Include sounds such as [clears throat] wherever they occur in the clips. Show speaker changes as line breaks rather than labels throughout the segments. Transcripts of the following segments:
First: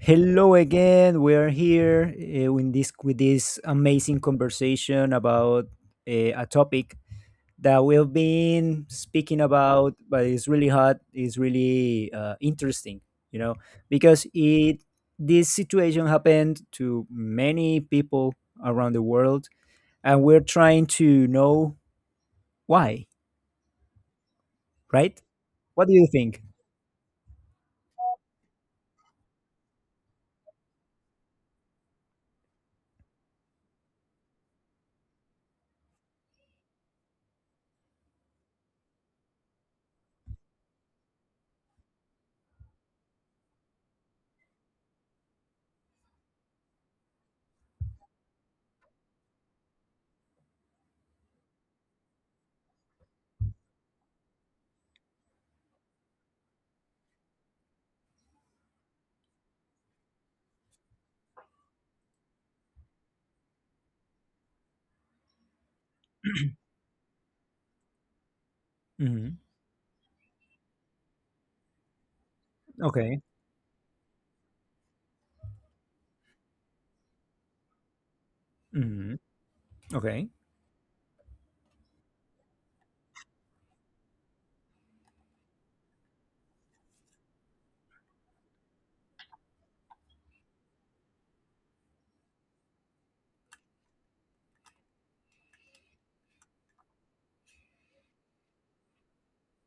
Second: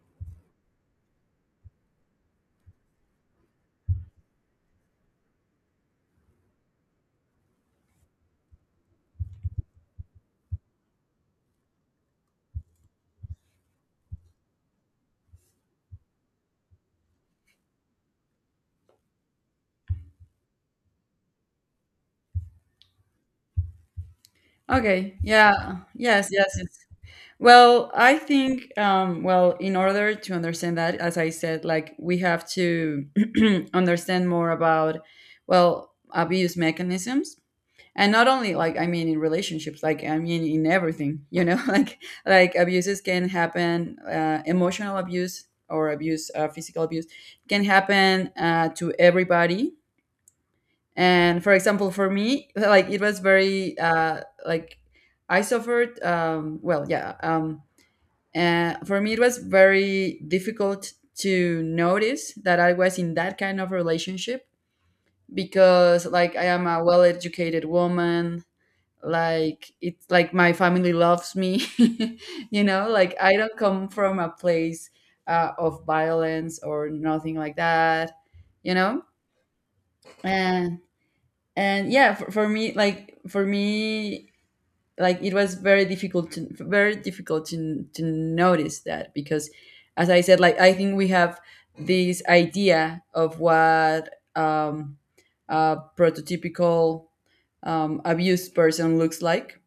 Hello again. We are here in this with this amazing conversation about a topic that we've been speaking about, but it's really hot. It's really interesting, you know, because it this situation happened to many people around the world, and we're trying to know why,
Okay.
right?
Yeah.
What do you
Yes,
think?
yes, yes. Well, I think well, in order to understand that, as I said, like, we have to [clears throat] understand more about, well, abuse mechanisms. And not only, like, I mean, in relationships, like, I mean, in everything, [laughs] like abuses can happen, emotional abuse or abuse, physical abuse can happen to everybody. And for example, for me, like, it was very like, I suffered, well, yeah, and for me it was very difficult to notice that I was in that kind of relationship, because, like, I am a well educated woman,
Hmm.
like it's like my family loves me. [laughs] Like,
Okay.
I don't come from a place of violence or nothing like that you know
Hmm. Okay.
and and, yeah, for me, like, for me, like, it was very difficult to notice that, because, as I said, like, I think we have this idea of what um, a prototypical, abused person looks like,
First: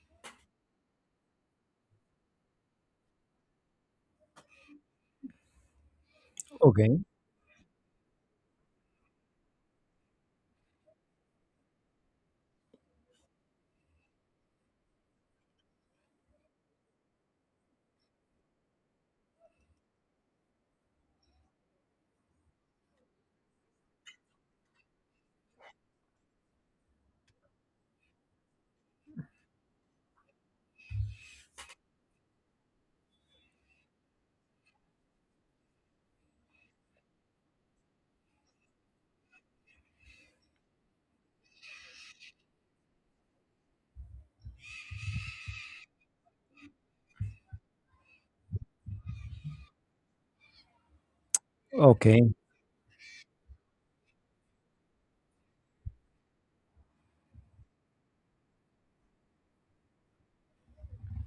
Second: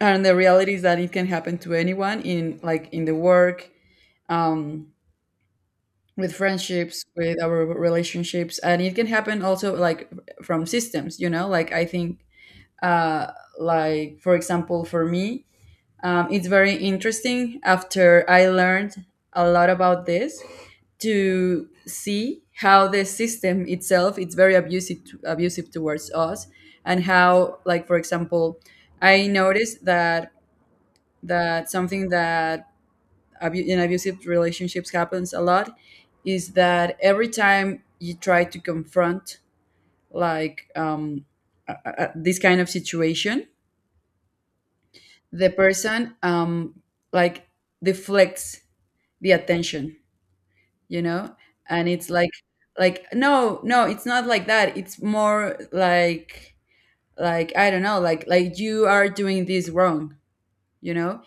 and the reality is that it can happen to anyone, in the work, um, with
Okay.
friendships, with our relationships, and it can happen also, like, from systems. Like, I think, uh, like, for example, for me, it's very interesting. After I learned a lot about this, to see how the system itself, it's very abusive towards us. And how, like, for example, I noticed that, that something that, in abusive relationships, happens a lot, is that every time you try to confront, like, this kind of situation, the person, like, deflects the attention, you know and it's, like,
Okay.
no, no, it's not like that, it's more, like, I don't know, like, you are doing this wrong. you know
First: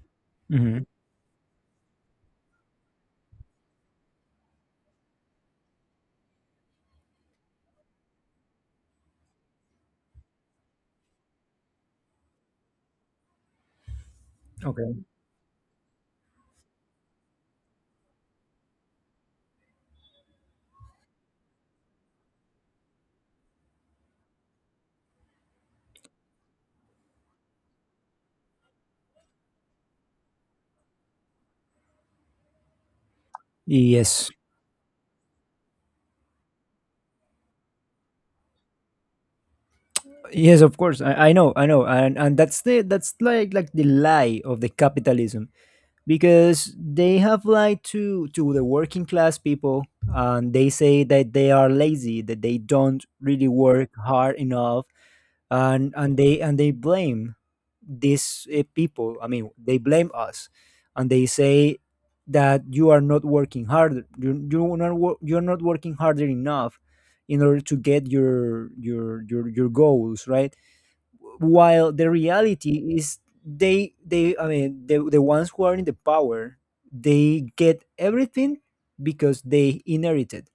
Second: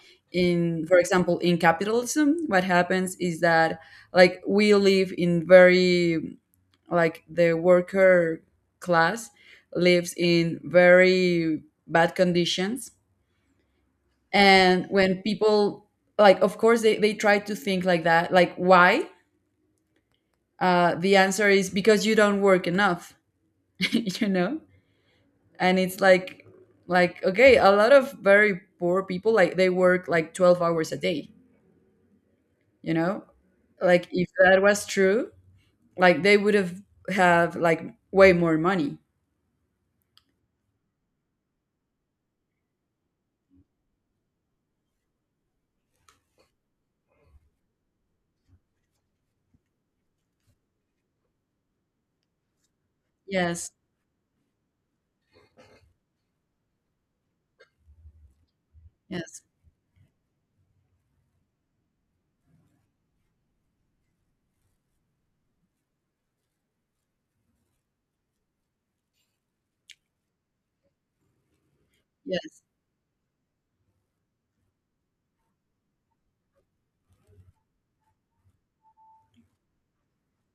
Hmm.
in, for example, in capitalism, what happens is that, like, we live in very, like, the worker class lives in very bad conditions. And
Okay.
when people, like, of course they, try to think, like, that, like, why? The answer is because you don't work enough. [laughs] you know and it's, like, okay, a lot of very poor people, like, they work like 12 hours a day. you know like, if
Yes.
that was true, like, they would have, like, way more money.
Yes, of course. I know, I know, and that's like the lie of the capitalism, because they have lied to the working class people, and they say that they are lazy, that they don't really
Yes,
work hard enough, and they blame these people, I
yes,
mean they blame us, and they say that you are not working harder, you're not working harder enough in order to get your goals, right, while the
yes,
reality is, they, I mean, the ones who are in the power, they get everything because they inherited,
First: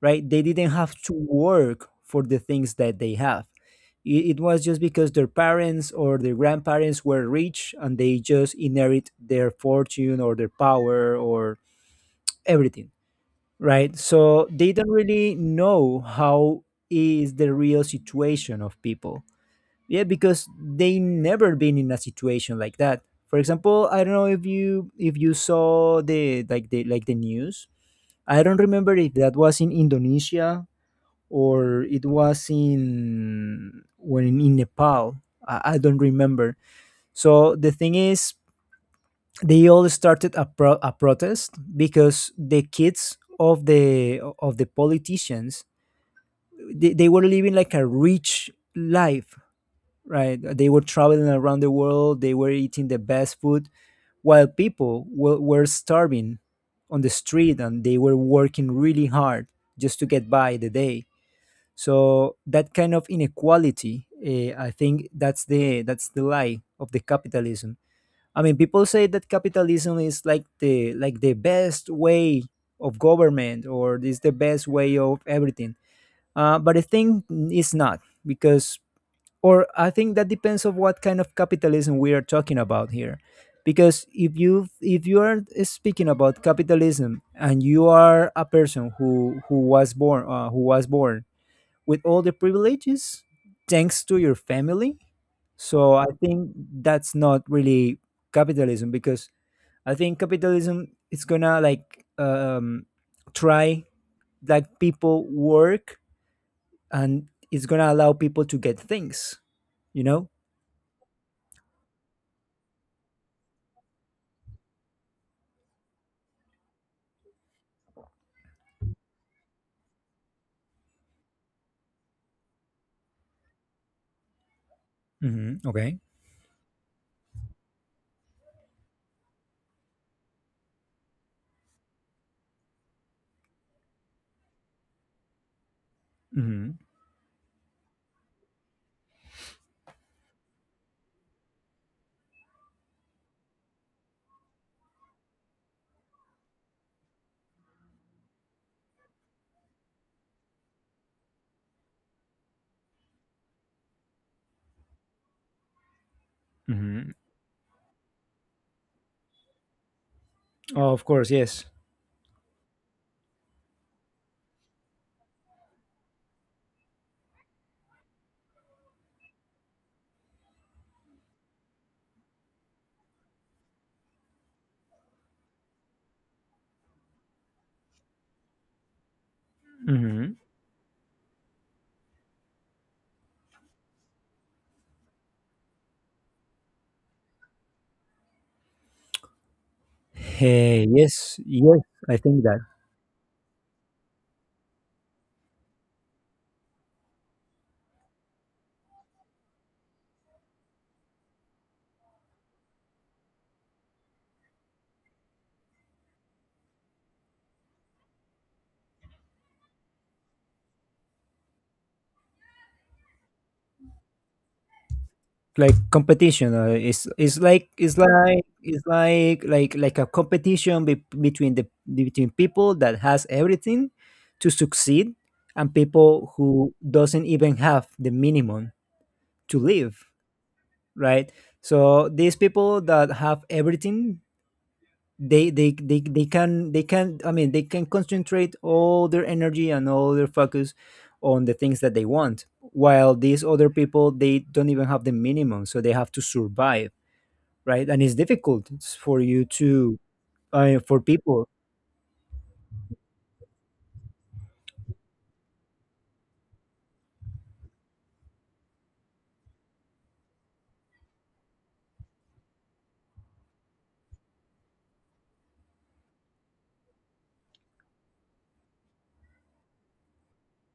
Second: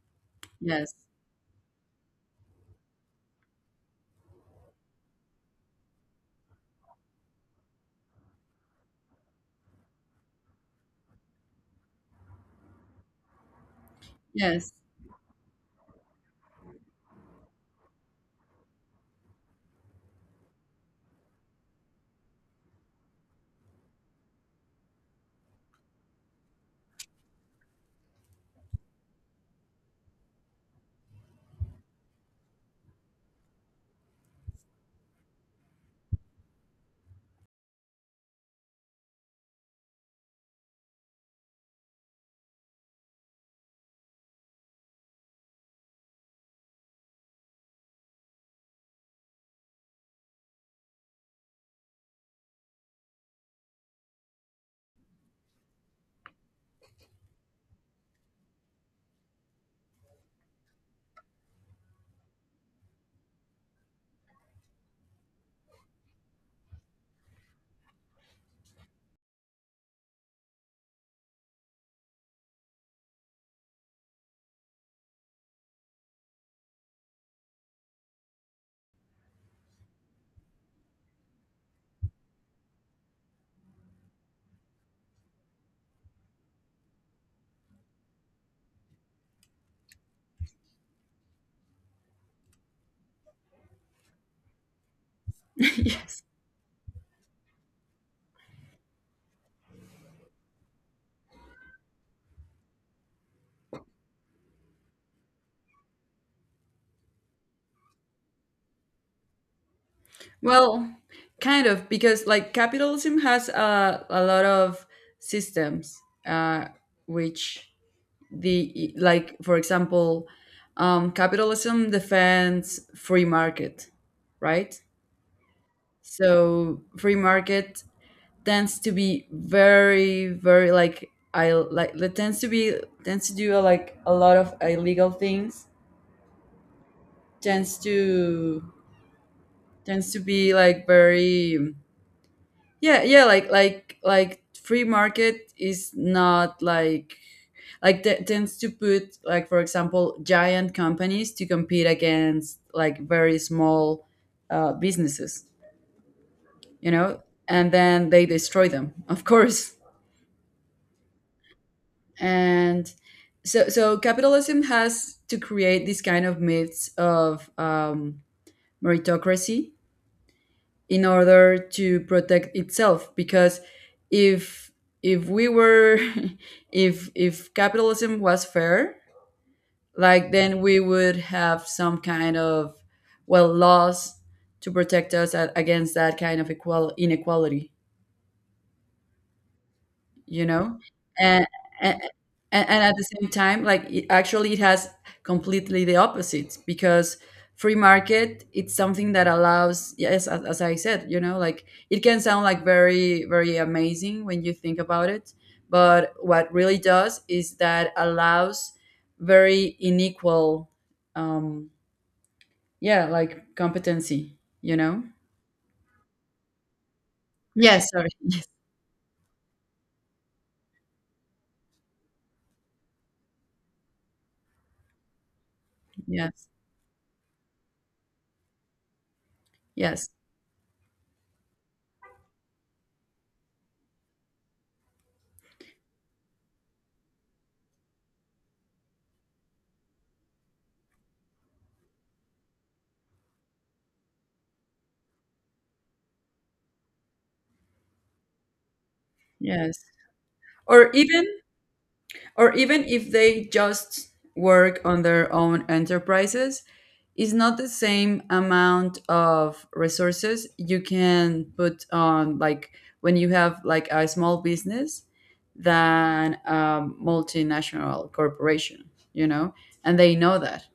right? They didn't
yes,
have to work for the things that they have. It was just because their parents or their grandparents were rich and they just inherit their fortune or their power or everything, right? So they
yes.
don't
[laughs]
really know how is the real situation of people. Yeah, because they never been in a situation like that. For example, I don't know if you saw the like the like the news. I don't remember if that was in Indonesia or it was in, when in Nepal. I don't remember. So the thing is, they all started a protest because the kids of the politicians, they were living like a rich life, right? They were traveling around the world, they were eating the best food, while people were starving on the street and they were working really hard just to get by the day. So that kind of inequality, I think that's the, lie of the capitalism. I mean, people say that capitalism is like the best way of government, or is the best way of everything, but I think it's not, because, or I think that depends on what kind of capitalism we are talking about here, because if you are speaking about capitalism and you are a person who was born with all the privileges thanks to your family, so I
Yes.
think that's not really capitalism, because I think capitalism is gonna, like, try, like, people work and it's gonna allow people to get things you know
Well, kind of, because, like, capitalism has a lot of systems, uh, which, like, for example, capitalism defends free market, right?
Mhm. Okay.
So free market tends to be very, very, like, it tends to do, like, a lot of illegal things.
Mhm.
Tends to tends to be, like, very, yeah, yeah, like, free market is not like, tends to put, like, for example, giant companies to compete against, like, very small, businesses. you
Mhm.
know and then they destroy them. [laughs] Of course.
Oh, of course, yes.
And so capitalism has to create this kind of myths of, meritocracy, in order to protect itself, because if if we were... [laughs] if capitalism was fair, like,
Mhm.
then we would have some kind of, well, laws to protect us, against that kind of equal inequality. you know
Hey, yes,
and,
yes.
and
I think that.
and at the same time, like, actually, it has completely the opposite, because free market, it's something that allows, yes, as I said, like, it can sound, like, very very amazing when you think about it. But what really does is that allows very unequal, um yeah, like, competency.
Like competition is,
Yes. Sorry. [laughs] Yes,
like a competition between people that has everything to succeed, and people
yes,
who doesn't even have the minimum to
yes.
live, right? So these people that have everything, they can, I mean, they can concentrate all their energy and all their focus on the things that they want, while these other people, they don't even have the minimum, so they have to survive, right? And it's difficult for you
Yes.
to,
Or
for
even
people.
or even if they just work on their own enterprises, is not the same amount of resources you can put on, like, when you have, like, a small business, than a multinational corporation, you know, and they know that,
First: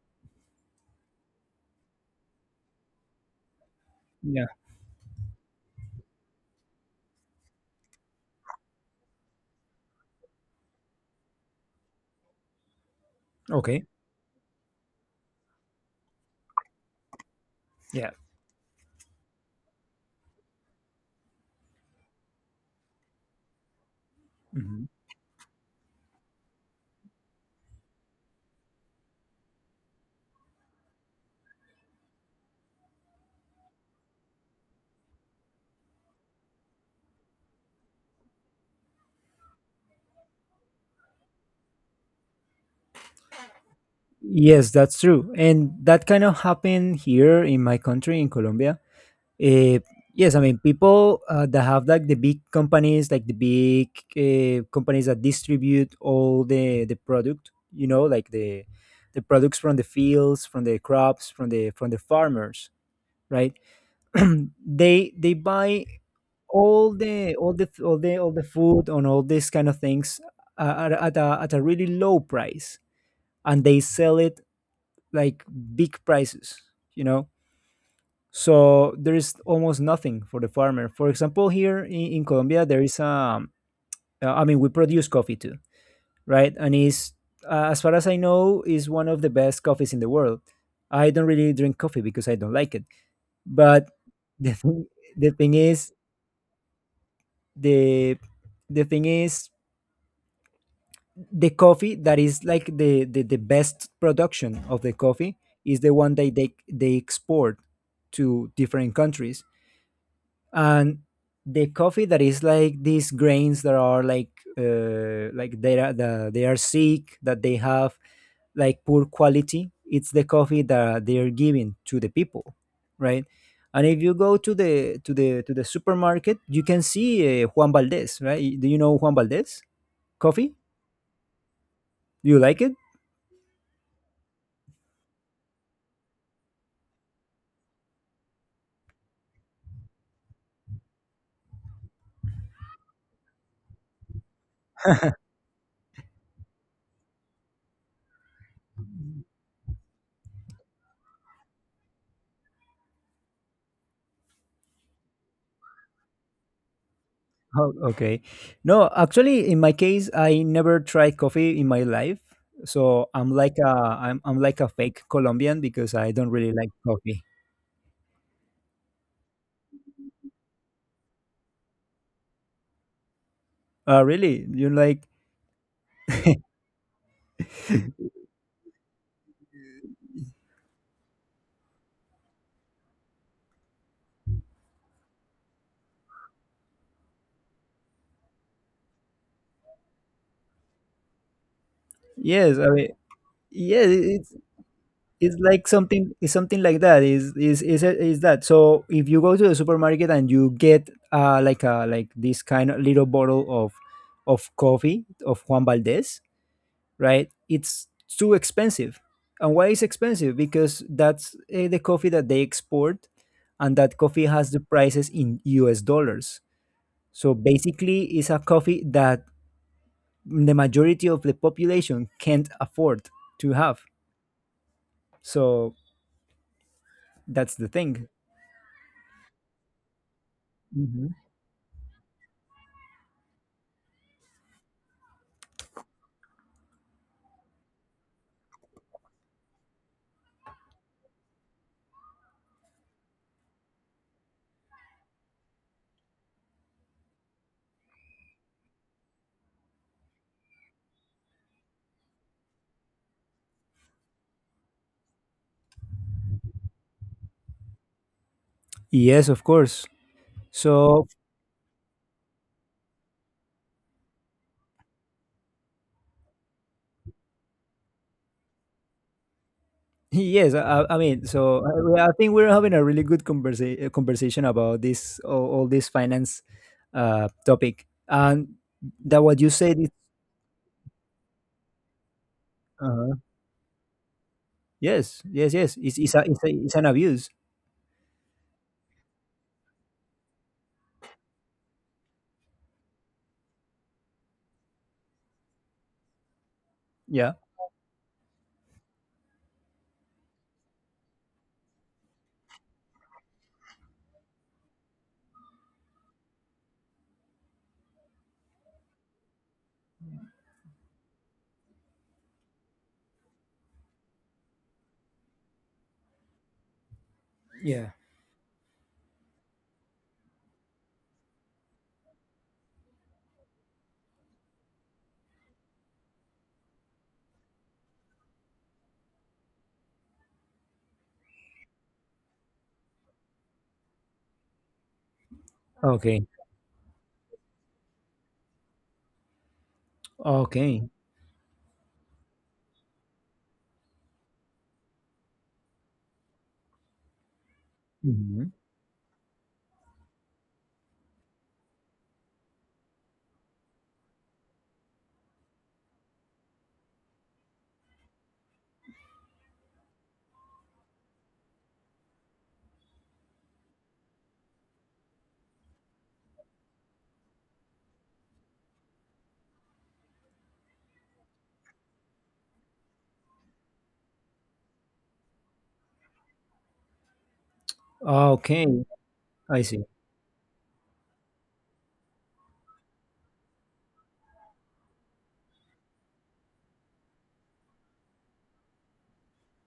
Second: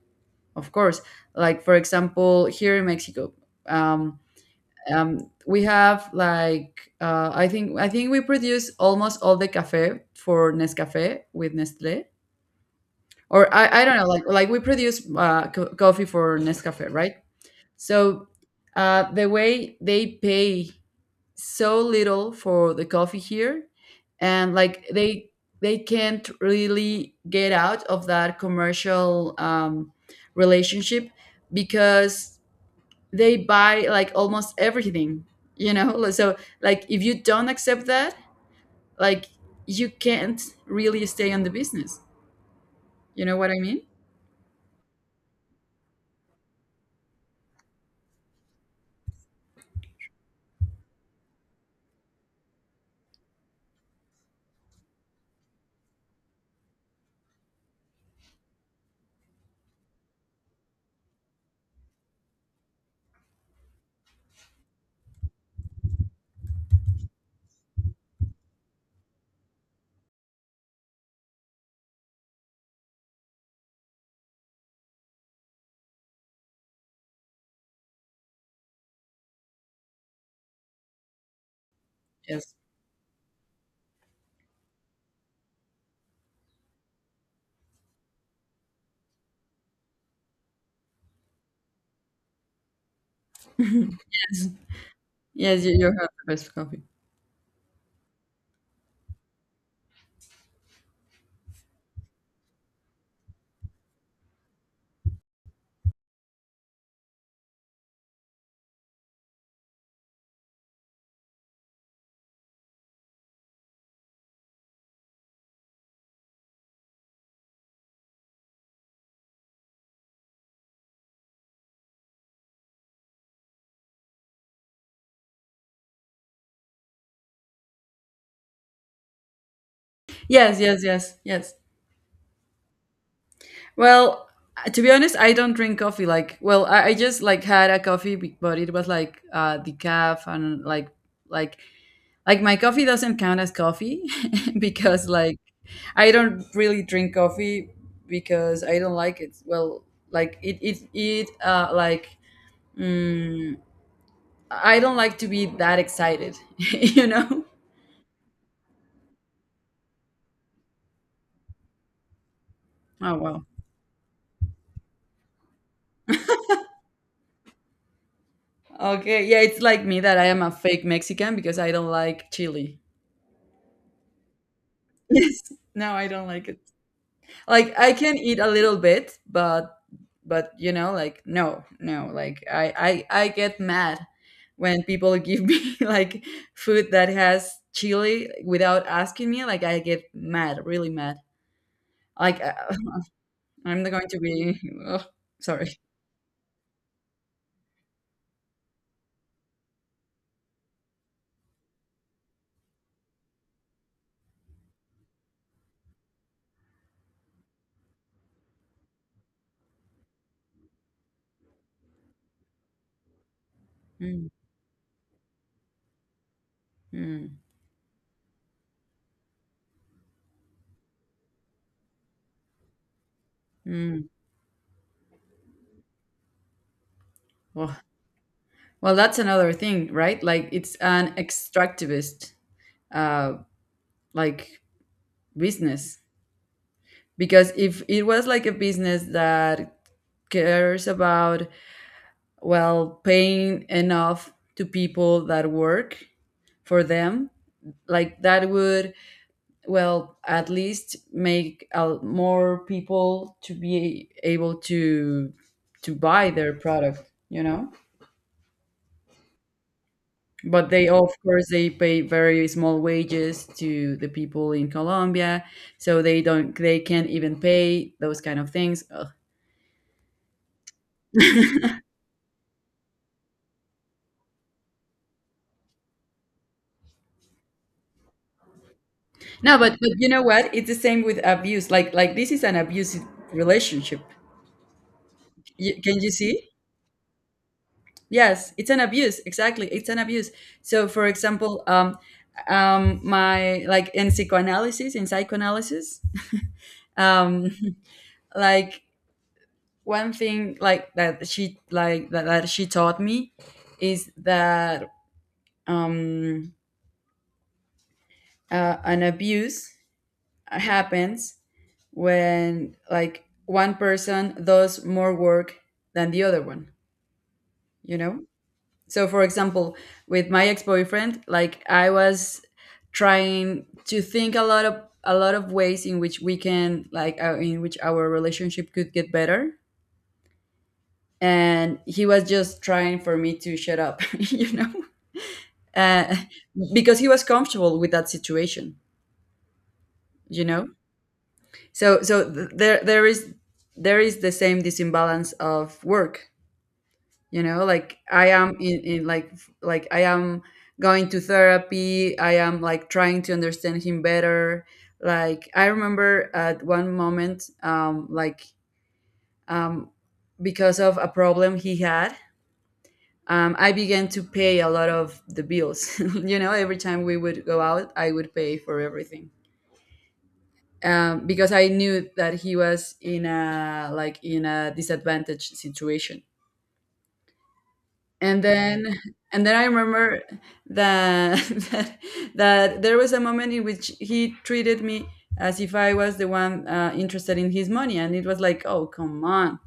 of course. Like, for example, here in Mexico, um,
Yeah.
um, we have, like, I think we produce almost all the cafe for Nescafe with Nestle, or I
Okay.
don't know, like we produce, coffee for Nescafe, right?
Yeah.
So, the way they pay so little for the coffee here, and,
Mhm.
like, they can't really get out of that commercial, relationship, because they buy, like, almost everything, [laughs] so, like, if you don't accept that, like, you can't really stay on the business, you know what I mean.
Yes, that's true, and that kind of happened here in my country, in Colombia. Uh, yes, I mean, people that have like the big companies, like the big companies that distribute all the product. You know, like the products from the fields, from the crops, from the farmers, right? [clears throat] They they buy all the food and all these kind of things at a really low price, and they sell it like big prices. You know, so there is almost nothing for the farmer. For example, here in,
Yes.
Colombia there is. I mean, we produce coffee too, right? And is, as far as I know, is one of the best coffees in the world. I don't really drink coffee because I don't like it, but
[laughs]
[laughs]
Yes.
the thing, the thing
Yes, you
is
have the best coffee.
the the thing is, the coffee that is like the best production of the coffee is the one that they export to different countries, and the coffee that is like these grains that are like, like, they are, they are sick, that they have like poor quality, it's the coffee that they are giving to the people, right? And if you go to the supermarket, you can see, Juan Valdez, right? Do you know Juan Valdez coffee?
Yes, yes, yes, yes.
Do you like it?
Well, to be honest, I don't drink coffee. Like, well, I just, like, had a coffee, but it was like decaf, and, like like, my coffee doesn't count as coffee, [laughs] because, like, I don't really drink coffee because I don't like it. Well, like, it like, mm, I don't like to be that excited, [laughs] you know.
Oh, okay. No, actually, in my case, I never tried coffee in my life, so
Oh well.
I'm like a fake Colombian because I don't really like coffee.
Okay, yeah, it's like me, that I am a fake Mexican because I don't like chili.
Really? You like?
Yes. [laughs] No, I don't like it. Like, I
[laughs]
can eat a little bit, but like, no, no, like, I get mad when people give me [laughs] like food that has chili without asking me. Like, I get mad, really mad. Like,
Yes, I mean,
[laughs] I'm
yeah,
not going to be, [laughs] ugh,
it's like
sorry.
something, it's something like that. Is is that? So if you go to the supermarket and you get, like a, like this kind of little bottle of coffee of Juan Valdez, right? It's too expensive. And why is expensive? Because that's the coffee that they export, and that coffee
Mm,
has the prices in US dollars. So
mm,
basically, it's a coffee that the majority of the population can't afford to have.
mm.
So that's the
Well,
thing.
well, that's another thing, right? Like, it's
Mhm.
an extractivist, uh like, business, because if it was like a business that cares about, well, paying enough to people that work for them, like, that would, well, at least make, more people to be able to buy their product.
Yes, of course.
But they,
So
of course, they pay very small wages to the people in colombia, so they can't even pay those kind of things. Ugh.
Yes, I mean, so, I think we're having a really good conversation about this, all this finance topic, and that what you
No, but
said is,
you know what? It's the same with abuse. Like, this is an abusive
uh,
relationship.
yes, yes, yes,
You, can you see?
it's an abuse.
Yes, it's an abuse. Exactly, it's an abuse. So, for example, my like, in psychoanalysis,
Yeah.
um, [laughs] like, one thing, like, that she taught me, is that, um, an abuse happens when, like, one person does more work than the other one.
Yeah.
you know so, for example, with my ex-boyfriend, like, I was trying to think a lot of ways, in which we can like in which our relationship could get better, and he was just trying for me to shut up. [laughs] you know uh,
Okay.
because he was comfortable with that situation. you know
Okay.
so there is the same, this imbalance of work. Like, I
Mhm.
am in, like, I am going to therapy, I am, like, trying to understand him better. Like, I remember at one moment, like, um because of a problem he had, I began to pay a lot of the bills. [laughs] Every time we would go out, I would pay for everything, because I knew that he was in a disadvantaged situation. And
Okay.
then and then
I
I
see.
remember that, [laughs] that, that there was a moment in which he treated me as if I was the one, interested in his money, and it was like, oh, come on.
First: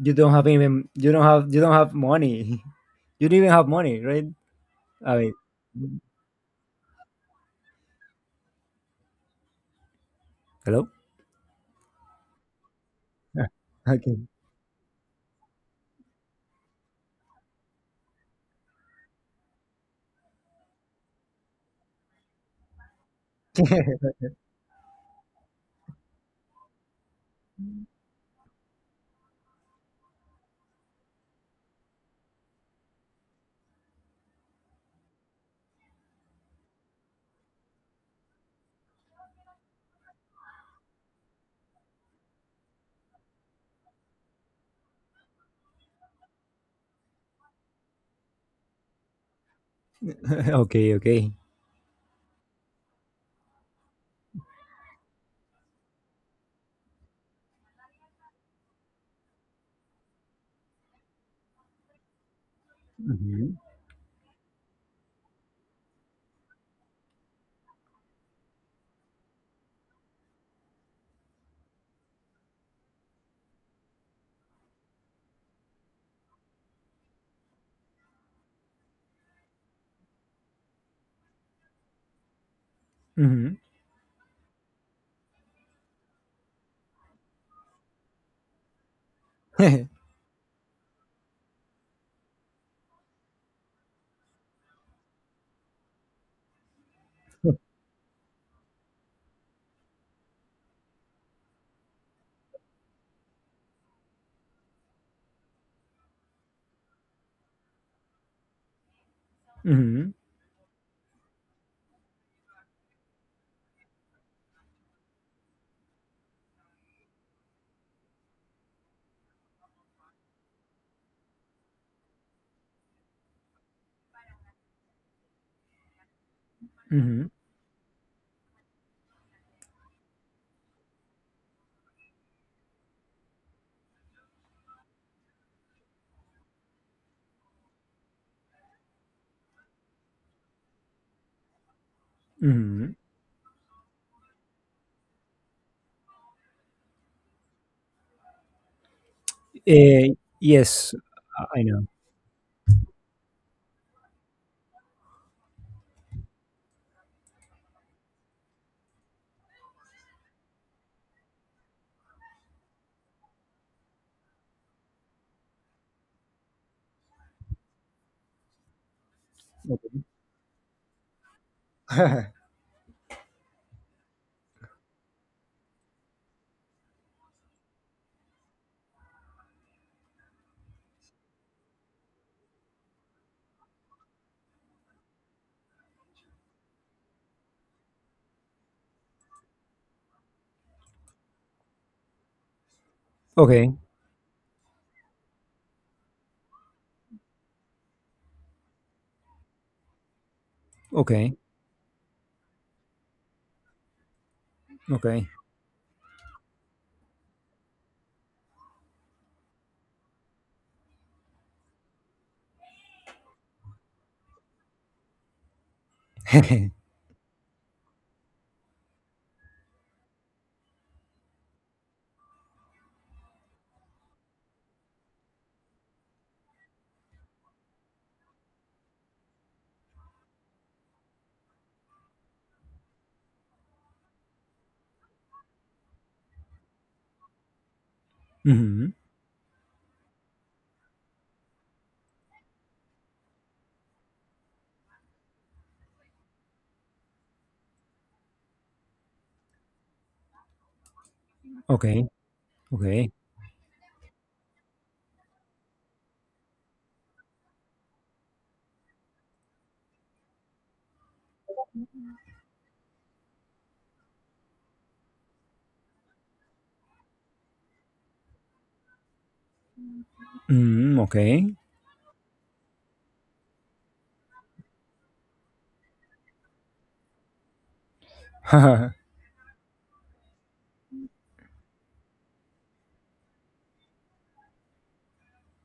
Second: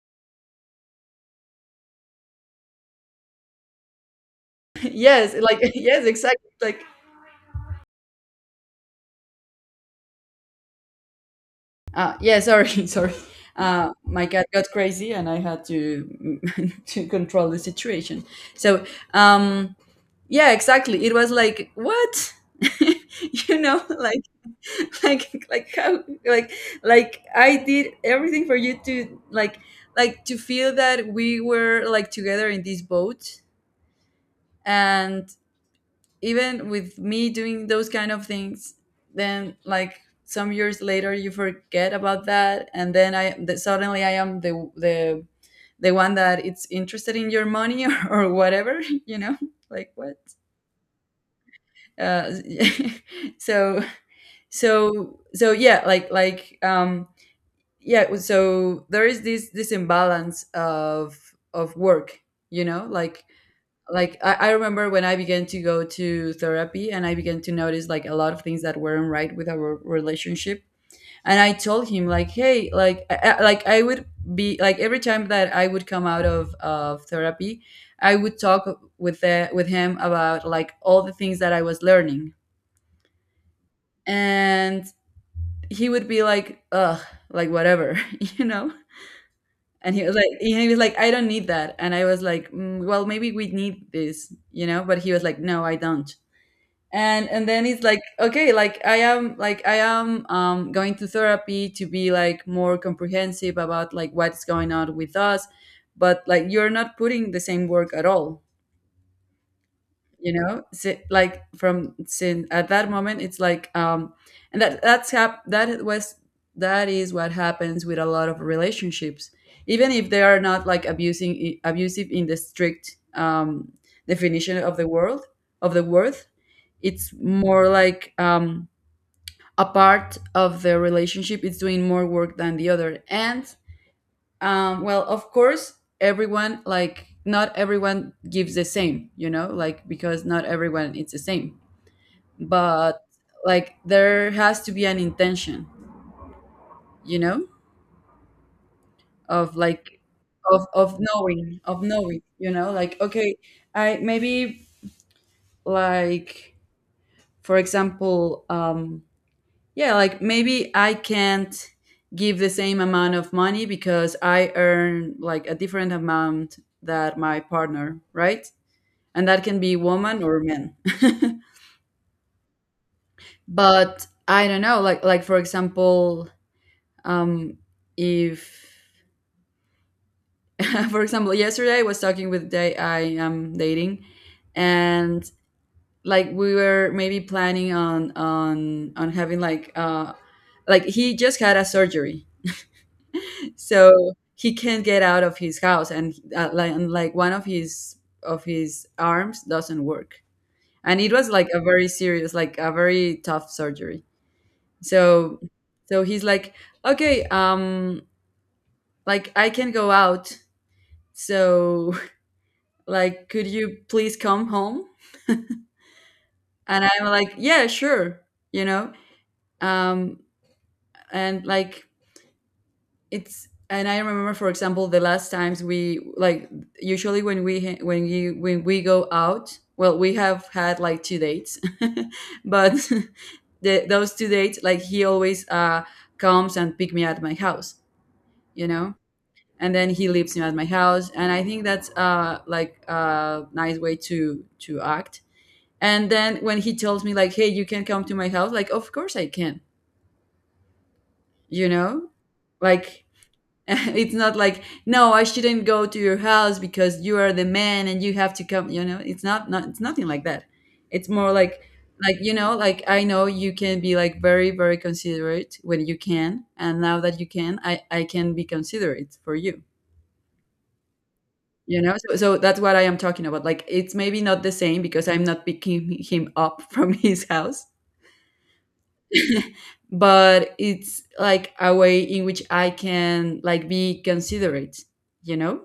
You don't have even you don't have money. [laughs] You don't even have money, right?
[laughs]
I mean,
Yes, like, [laughs] yes, exactly, like,
hello.
yeah, sorry, [laughs] sorry.
Yeah. Okay.
My cat got crazy, and I had to [laughs] to control the situation. So um, yeah, exactly, it was like, what? [laughs]
[laughs]
Like, [laughs] like how, like I did everything for you to like to feel that we were like together in this boat. And even with me doing those kind of things, then like some years later you forget about that, and then suddenly I am the one that it's interested in your money, [laughs] or whatever, you know, like what?
Okay. Okay.
uh [laughs] so so yeah, yeah, so there is this imbalance of work, you know, like
Mhm.
like I remember when I began to go to therapy, and I began to notice like a lot of things that weren't right with our relationship. And I told him like, hey, like, like I would be like every time that I would come out of therapy, I would talk with with him about like all the things that I was learning.
Mhm.
And he would be like, ugh, like, whatever. [laughs] You know. And he was like, I don't need that. And I was like, mm, well, maybe we need this, you know? But he was like, no, I don't. And then it's like, okay, like, I am going to therapy to be like more comprehensive about like what's going on with us, but like you're not putting the same work at all,
Mhm. [laughs]
you know? Like, from sin at that moment it's like... And that that's hap- that was that is what happens with a lot of relationships, even if they are not like abusing abusive in the strict definition of the worth. It's
Mhm,
more like a part of the relationship, it's doing more work than the other. And well, of course, everyone, like, not everyone gives the same, you know, like, because not everyone it's the same.
mhm.
But like there has to be an intention, you know, of like,
Eh,
of
yes,
of
I
knowing,
I
of
know.
knowing, you know, like, okay, I maybe, like, for example, yeah, like maybe I can't give the same amount of money because I earn like a different amount that my partner, right? And that can be
Okay.
woman or men. [laughs]
[laughs]
But I don't know, like for example um if [laughs] for example, yesterday I was talking with the guy I am dating. And like we were maybe planning on having like, like he just had a surgery.
Okay,
So he can't get out of his house, and like one of his arms doesn't work. And it was like a very serious, like a very tough surgery.
okay.
So, he's like, okay, like, I can go out, so [laughs] like, could you please come home? And I'm like, yeah, sure, you know? um and like, it's and I remember, for example, the last times we, like, usually when we ha- when you when we go out, well, we have had like two dates. [laughs] But [laughs] those two dates, like, he always comes and pick me at my house, you know?
Mhm. [laughs]
And then he leaves him at my house, and I think that's like a nice way to act. And then when he tells me like, hey, you can come to my house, like, of course I can, you
Okay,
know? Like,
okay.
[laughs] it's not like, no, I shouldn't go to your house because you are the man and you have to come, you know? It's not, not, it's nothing like that. It's more like, you know, like, I know you can be like very very considerate when you can, and now that you can, I can be considerate for you.
Mm, okay.
You know? So, that's what I am talking about. Like, it's maybe not the same because I'm not picking him up from [laughs] his house,
[laughs]
but it's like a way in which I can like be considerate, you know?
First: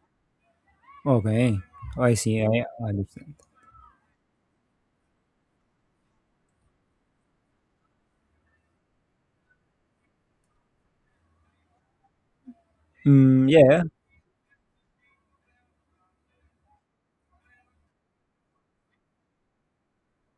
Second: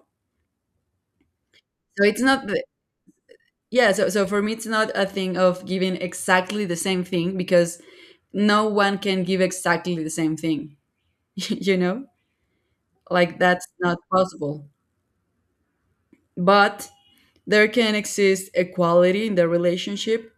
Okay.
So,
I
it's
see,
not the,
I understand.
yeah, so, for me it's not a thing of giving exactly the same thing, because no one can give exactly the same thing, [laughs] you know? Like
Mm,
that's
yeah.
not possible. But there can exist equality in the relationship,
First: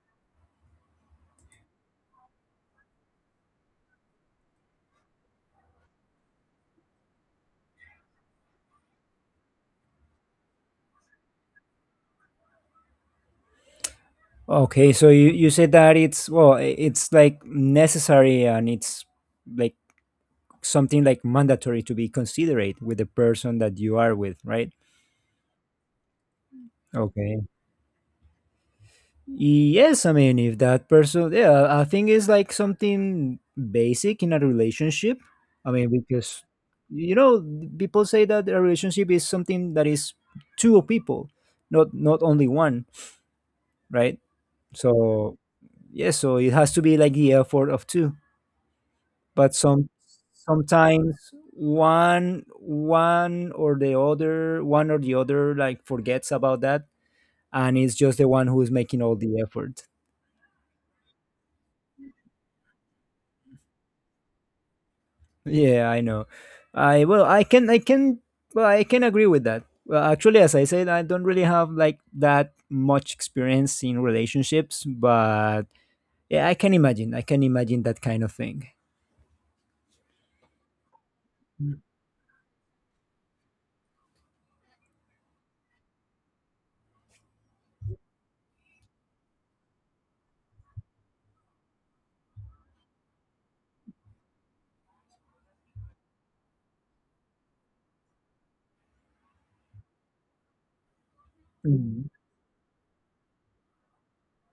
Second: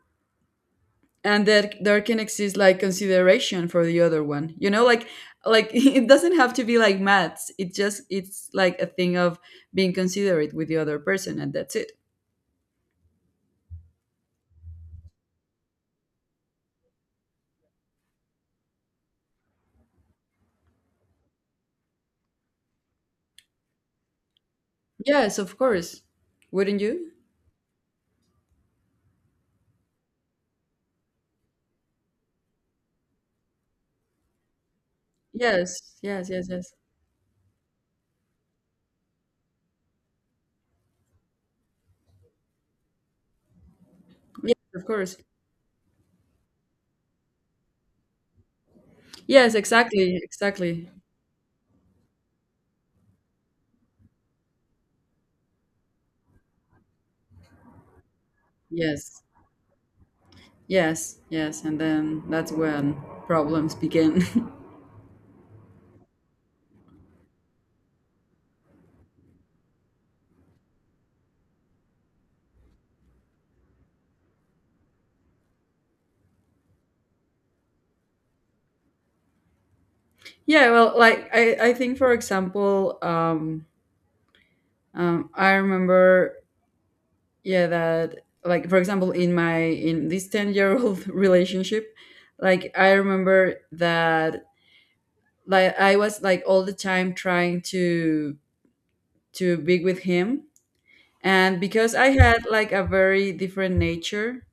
and that there can exist like consideration for the other one, you know? Like, [laughs] it doesn't have to be like maths. It's like a thing of being considerate with the other person, and that's it.
Okay, so you said that it's, well, it's like necessary, and it's like something like mandatory to be considerate with the person that you are with, right?
Yes, of course. Wouldn't you?
Okay. Yes, I mean, if that person, yeah, I think it's like something basic in a relationship. I mean,
Yes, yes,
because,
yes, yes.
you know, people say that a relationship is something that is two people, not only one, right?
Yes, of course.
So, yeah, so it has to be like the effort of two. But
Yes, exactly, exactly.
sometimes one or the other, like, forgets about that, and it's just the one who is making all
Yes,
the effort.
yes, yes. And then that's when problems begin.
Yeah, I know. I well, I can, well, I can agree with that. Well, actually, as I said, I don't really have like that much experience in relationships, but yeah, I can imagine. I can imagine that kind of thing.
[laughs] Yeah, well, like, I think, for example, I remember, yeah, that like, for example, in my in this 10-year-old [laughs] relationship, like I remember that, like, I was like all the time trying to be with him. And because
Mm.
I had like a very different nature,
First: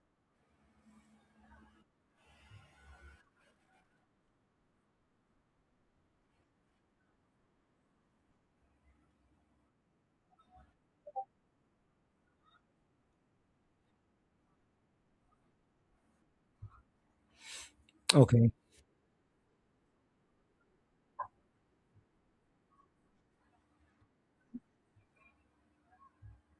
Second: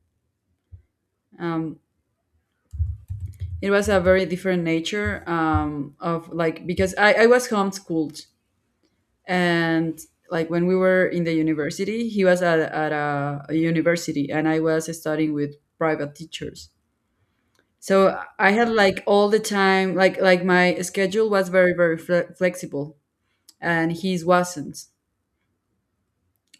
um it was a very different nature, of like, because I was homeschooled. And like when we were in the university, he was at a university, and I was studying with private teachers. So I
Okay.
had like all the time, like, my schedule was very very flexible, and his wasn't.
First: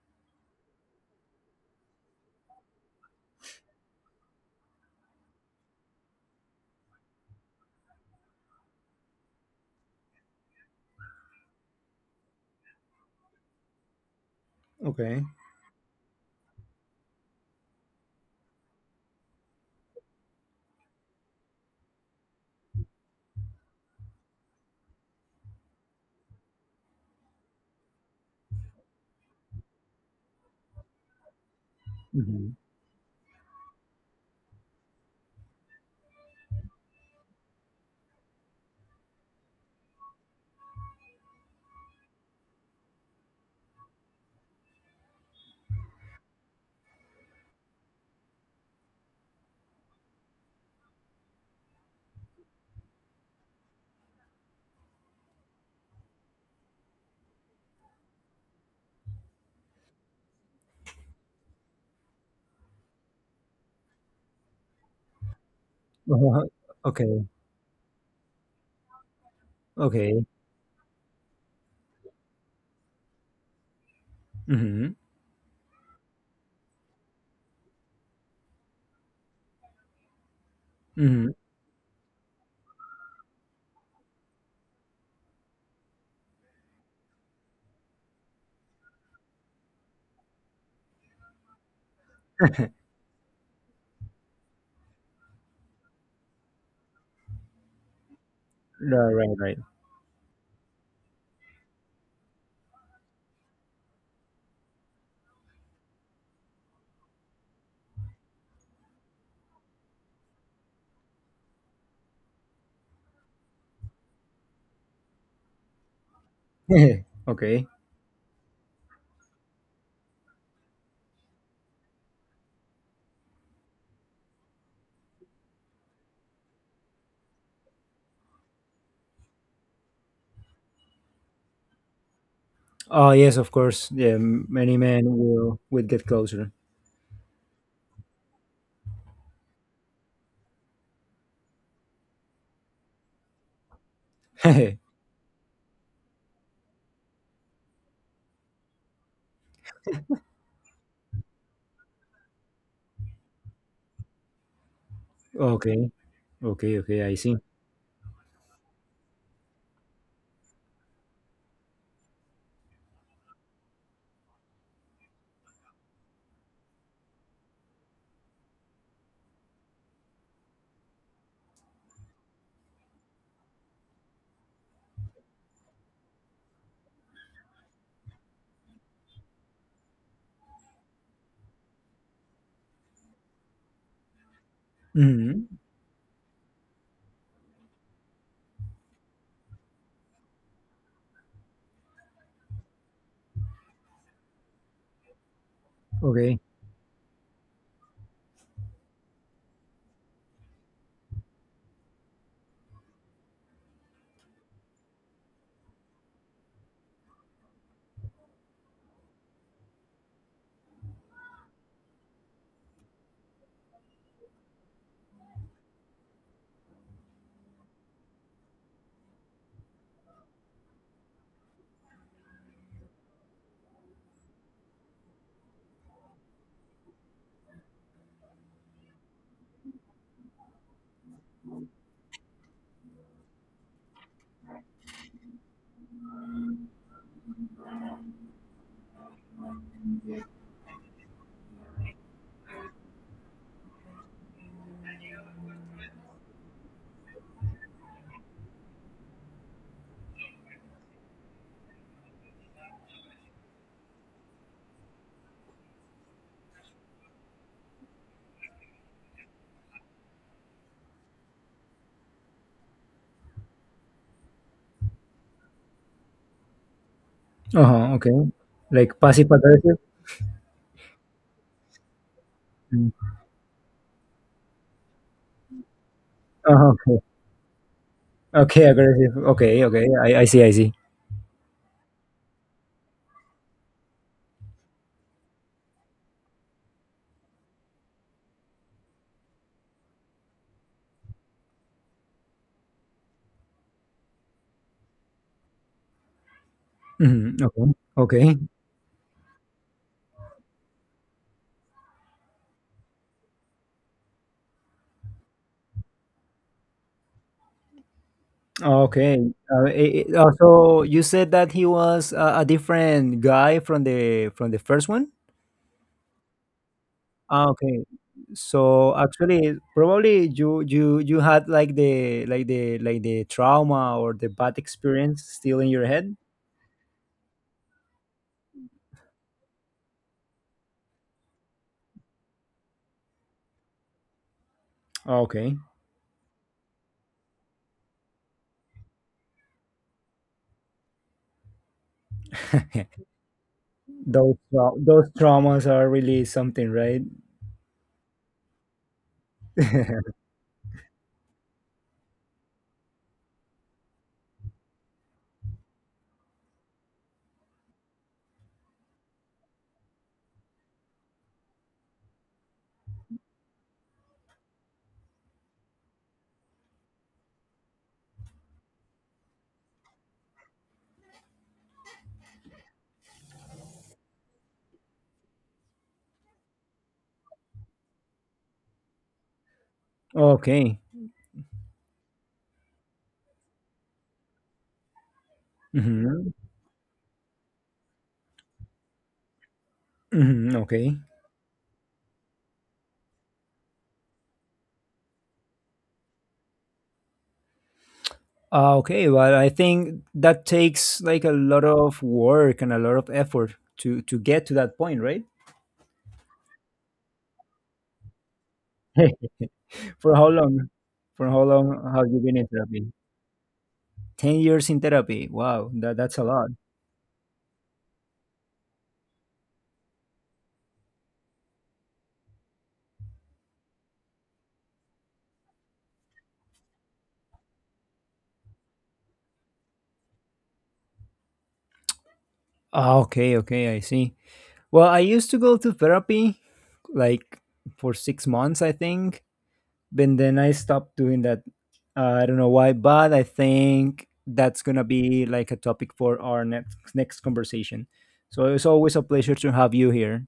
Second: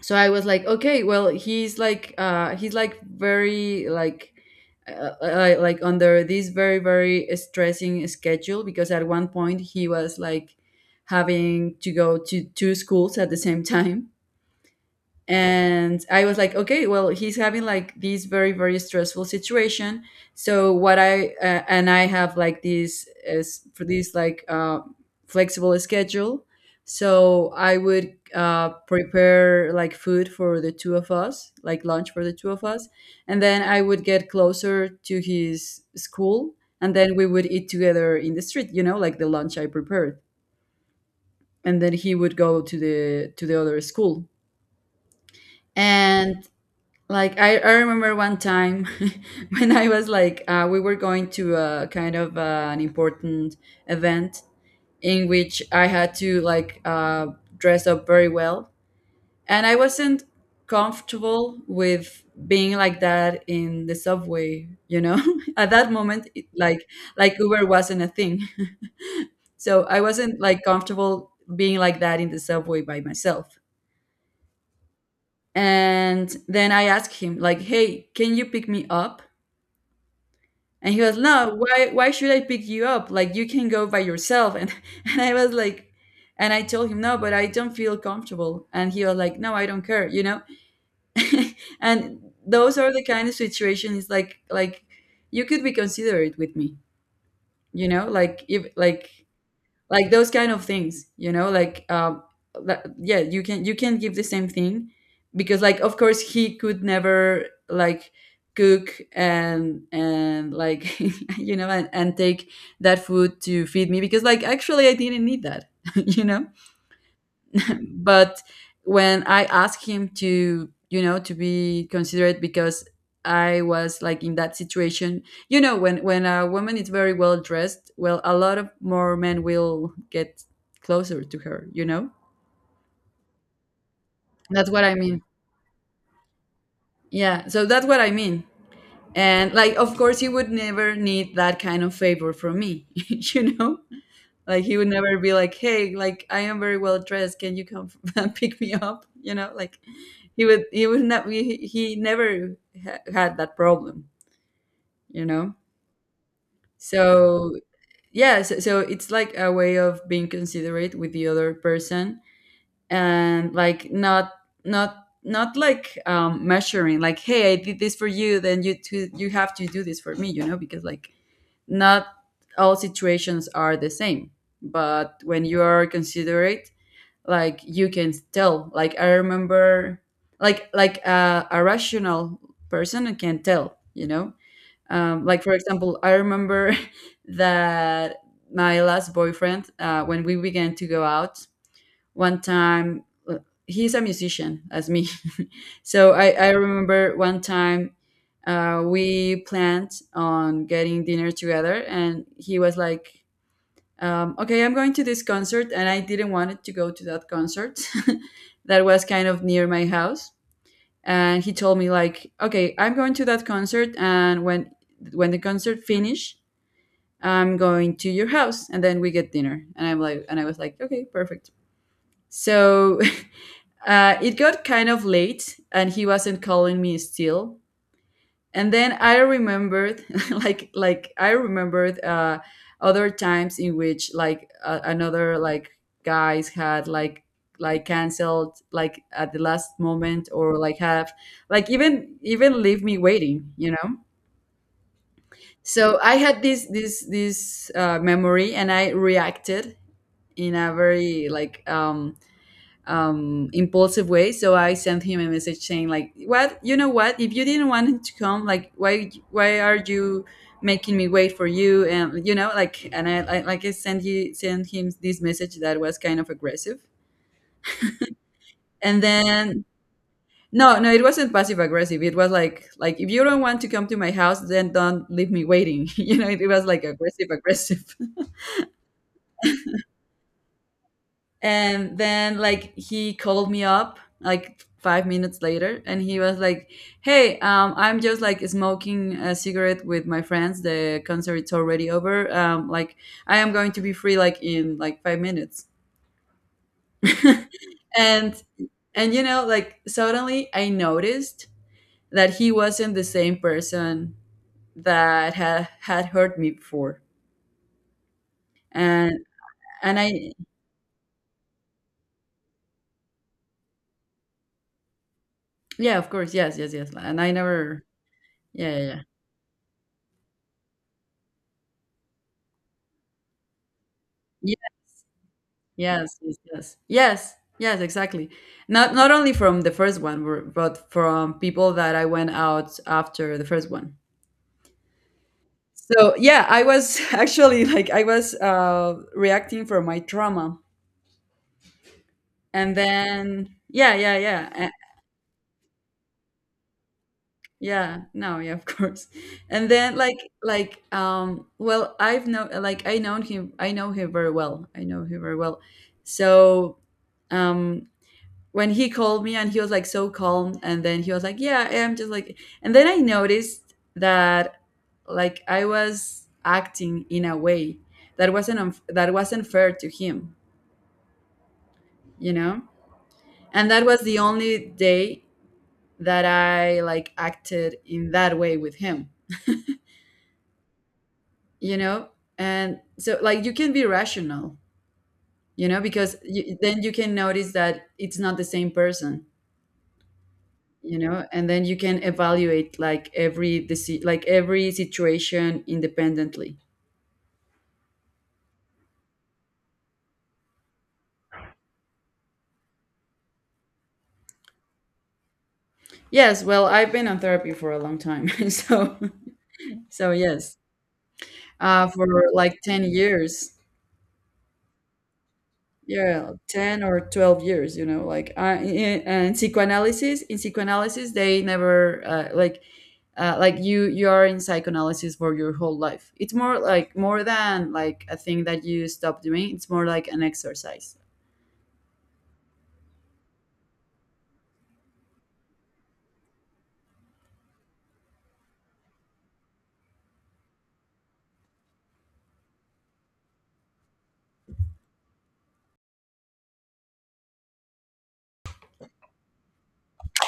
So I was like, okay, well, he's like very, like, like under this very very stressing schedule, because at one point he was like having to go to two schools at the same [laughs] time.
Okay.
And I was like, okay, well, he's having like this very very stressful situation. So what I and I have like this as for this, like, flexible schedule. So I would, prepare like food for the two of us, like lunch for the two
Hmm.
of us. And then I would get closer to his school, and then we would eat together in the street, you know, like the lunch I prepared. And then he would go to the other school. And like, I remember one time [laughs] when I was like, we were going to a kind of, an important event, in which I had to, like, dress up very well. And I wasn't comfortable with being like that in the subway, you know? [laughs] At that moment,
Uh-huh.
it, like,
[laughs] Okay.
Uber wasn't a thing. [laughs] So I
Okay.
wasn't like comfortable being like that in the subway by myself.
Mm-hmm.
And then I asked him like, hey, can you pick me up? And he was,
Mm-hmm.
no, why should I pick you up? Like, you can go by yourself. And, [laughs] and I was like, and I told him, no, but I don't feel comfortable. And he was like, no, I don't care, you know? [laughs] And those are the kind of situations, like, you could be considerate with me, you know? Like, if, like,
Right. Right.
those kind of things, you know? Like, yeah, you can, give the same thing, because, like, of course, he could never, like, cook, and like, [laughs] you know, and take that food to feed me, because, like, actually I didn't need that. [laughs] You know.
Right. [laughs] Okay.
But when I asked him to you know to be considerate, because I was like in that situation, you know, when a woman is very well dressed, well, a lot of more men will get closer to her, you know?
Oh yes, of course. Yeah,
That's
many
what I
men
mean.
will get closer.
Yeah, so that's what I mean. And, like, of course, he would never need that kind of favor from me, [laughs] you know.
[laughs]
Like, he would never be like, "Hey, like I am very well dressed. Can you come [laughs] and pick me up?" You know. Like, he would not, he, he never ha- had that problem. You know.
Okay. Okay. Okay. I see.
So, yeah, so, it's like a way of being considerate with the other person, and like, not, not like, measuring like, hey, I did this for you, then you too, you have to do this for me, you know? Because, like, not all situations are the same. But when you are considerate, like, you can tell. Like, I remember, like, a rational person can tell, you know? Like, for
Mm-hmm.
example, I remember [laughs] that my last boyfriend, when we began to go out one time, uh, he's a musician as me. [laughs] So, I,
Okay.
I remember one time, we planned on getting dinner together. And he was like, okay, I'm going to this concert, and I didn't wanted to go to that concert, [laughs] that was kind of near my house. And he told me like, okay, I'm going to that concert, and when the concert finish, I'm going to your house, and then we get dinner. And I was like, okay, perfect. So [laughs] it got kind of late, and he wasn't calling me still. And then I remembered [laughs] like, I remembered, other times in which, like, another like guys had like, canceled like at the last moment, or like have like, even leave me waiting, you know. So I had this this this memory, and I reacted in a very, like, impulsive way. So I sent him a message saying like, "What? You know what? If you didn't want him to come, like, why? Why are you making me wait for you?" And you know, like, and I like I sent, you sent him this message that was kind of aggressive.
Uh-huh, okay. Like
And
passive
then,
aggressive?
no, no, it wasn't passive aggressive. It was like,
Mm.
if you don't want to come to my house, then don't leave me waiting. [laughs] You know, it was
Uh-huh,
like
okay.
aggressive aggressive.
Okay, aggressive. Okay, okay. I see, I see.
And then like he called me up like 5 minutes later, and he was like, hey, I'm just like smoking a cigarette with my friends, the concert concert's already over, like, I am going to be free like in like 5 minutes.
Hmm.
[laughs]
Okay. Okay.
and and you know, like, suddenly I noticed that he wasn't the same person that had had hurt me before.
Okay.
and and I...
So you said that he was a different guy from the first one?
yeah, of course. Yes, yes, yes. And I
Ah, okay.
never...
So
yeah, yeah, yeah.
actually, probably you had like the like the like the trauma or the bad experience still in your head.
Yes, yes, yes, yes, yes, exactly. Not only from the first one, but from people that I went out after the first one.
Ah, okay.
So yeah, I was [laughs] actually, like, I was, reacting from my trauma. And
[laughs]
then, yeah, yeah, yeah,
Those traumas are really something, right?
yeah. No, yeah, of [laughs] course. And then, like,
[laughs]
well, I known him, I know him very well, I know him very well. So, um, when he called me and he was like so calm, and then he was like, yeah, I'm just like, and then I noticed that, like, I was acting in a way that wasn't fair to him, you know? And that was the only day that I like acted in that way with him,
Okay.
you know? And so, like, you can be rational, you know, because,
Mhm.
then you can notice that it's not the same person,
Mhm, okay.
you know? And then you can evaluate like every situation independently.
Okay, well, I think that takes like a lot of work and a lot of effort to get to that point, right?
Yes, well, I've been on therapy for a long time. [laughs] So,
[laughs] For how
yes.
long? For how long have
For
you been in
like 10
therapy?
years.
10 years in therapy. Wow, that's a
Yeah,
lot.
10 or 12 years, you know? Like, in psychoanalysis, they never, like, like, you are in psychoanalysis for your whole life. It's more like, more than like a thing that you stop doing, it's more like an exercise.
Ah, okay, okay, I see. Well, I used to go to therapy, like, for 6 months, I think, but then I stopped doing that. I don't know why, but I think that's gonna be like a topic for our next conversation. So it's always a pleasure to have you here.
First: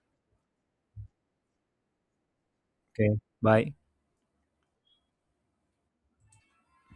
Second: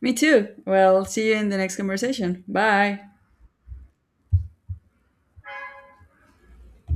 Me too. Well, see you in the next conversation. Bye.
Okay, bye.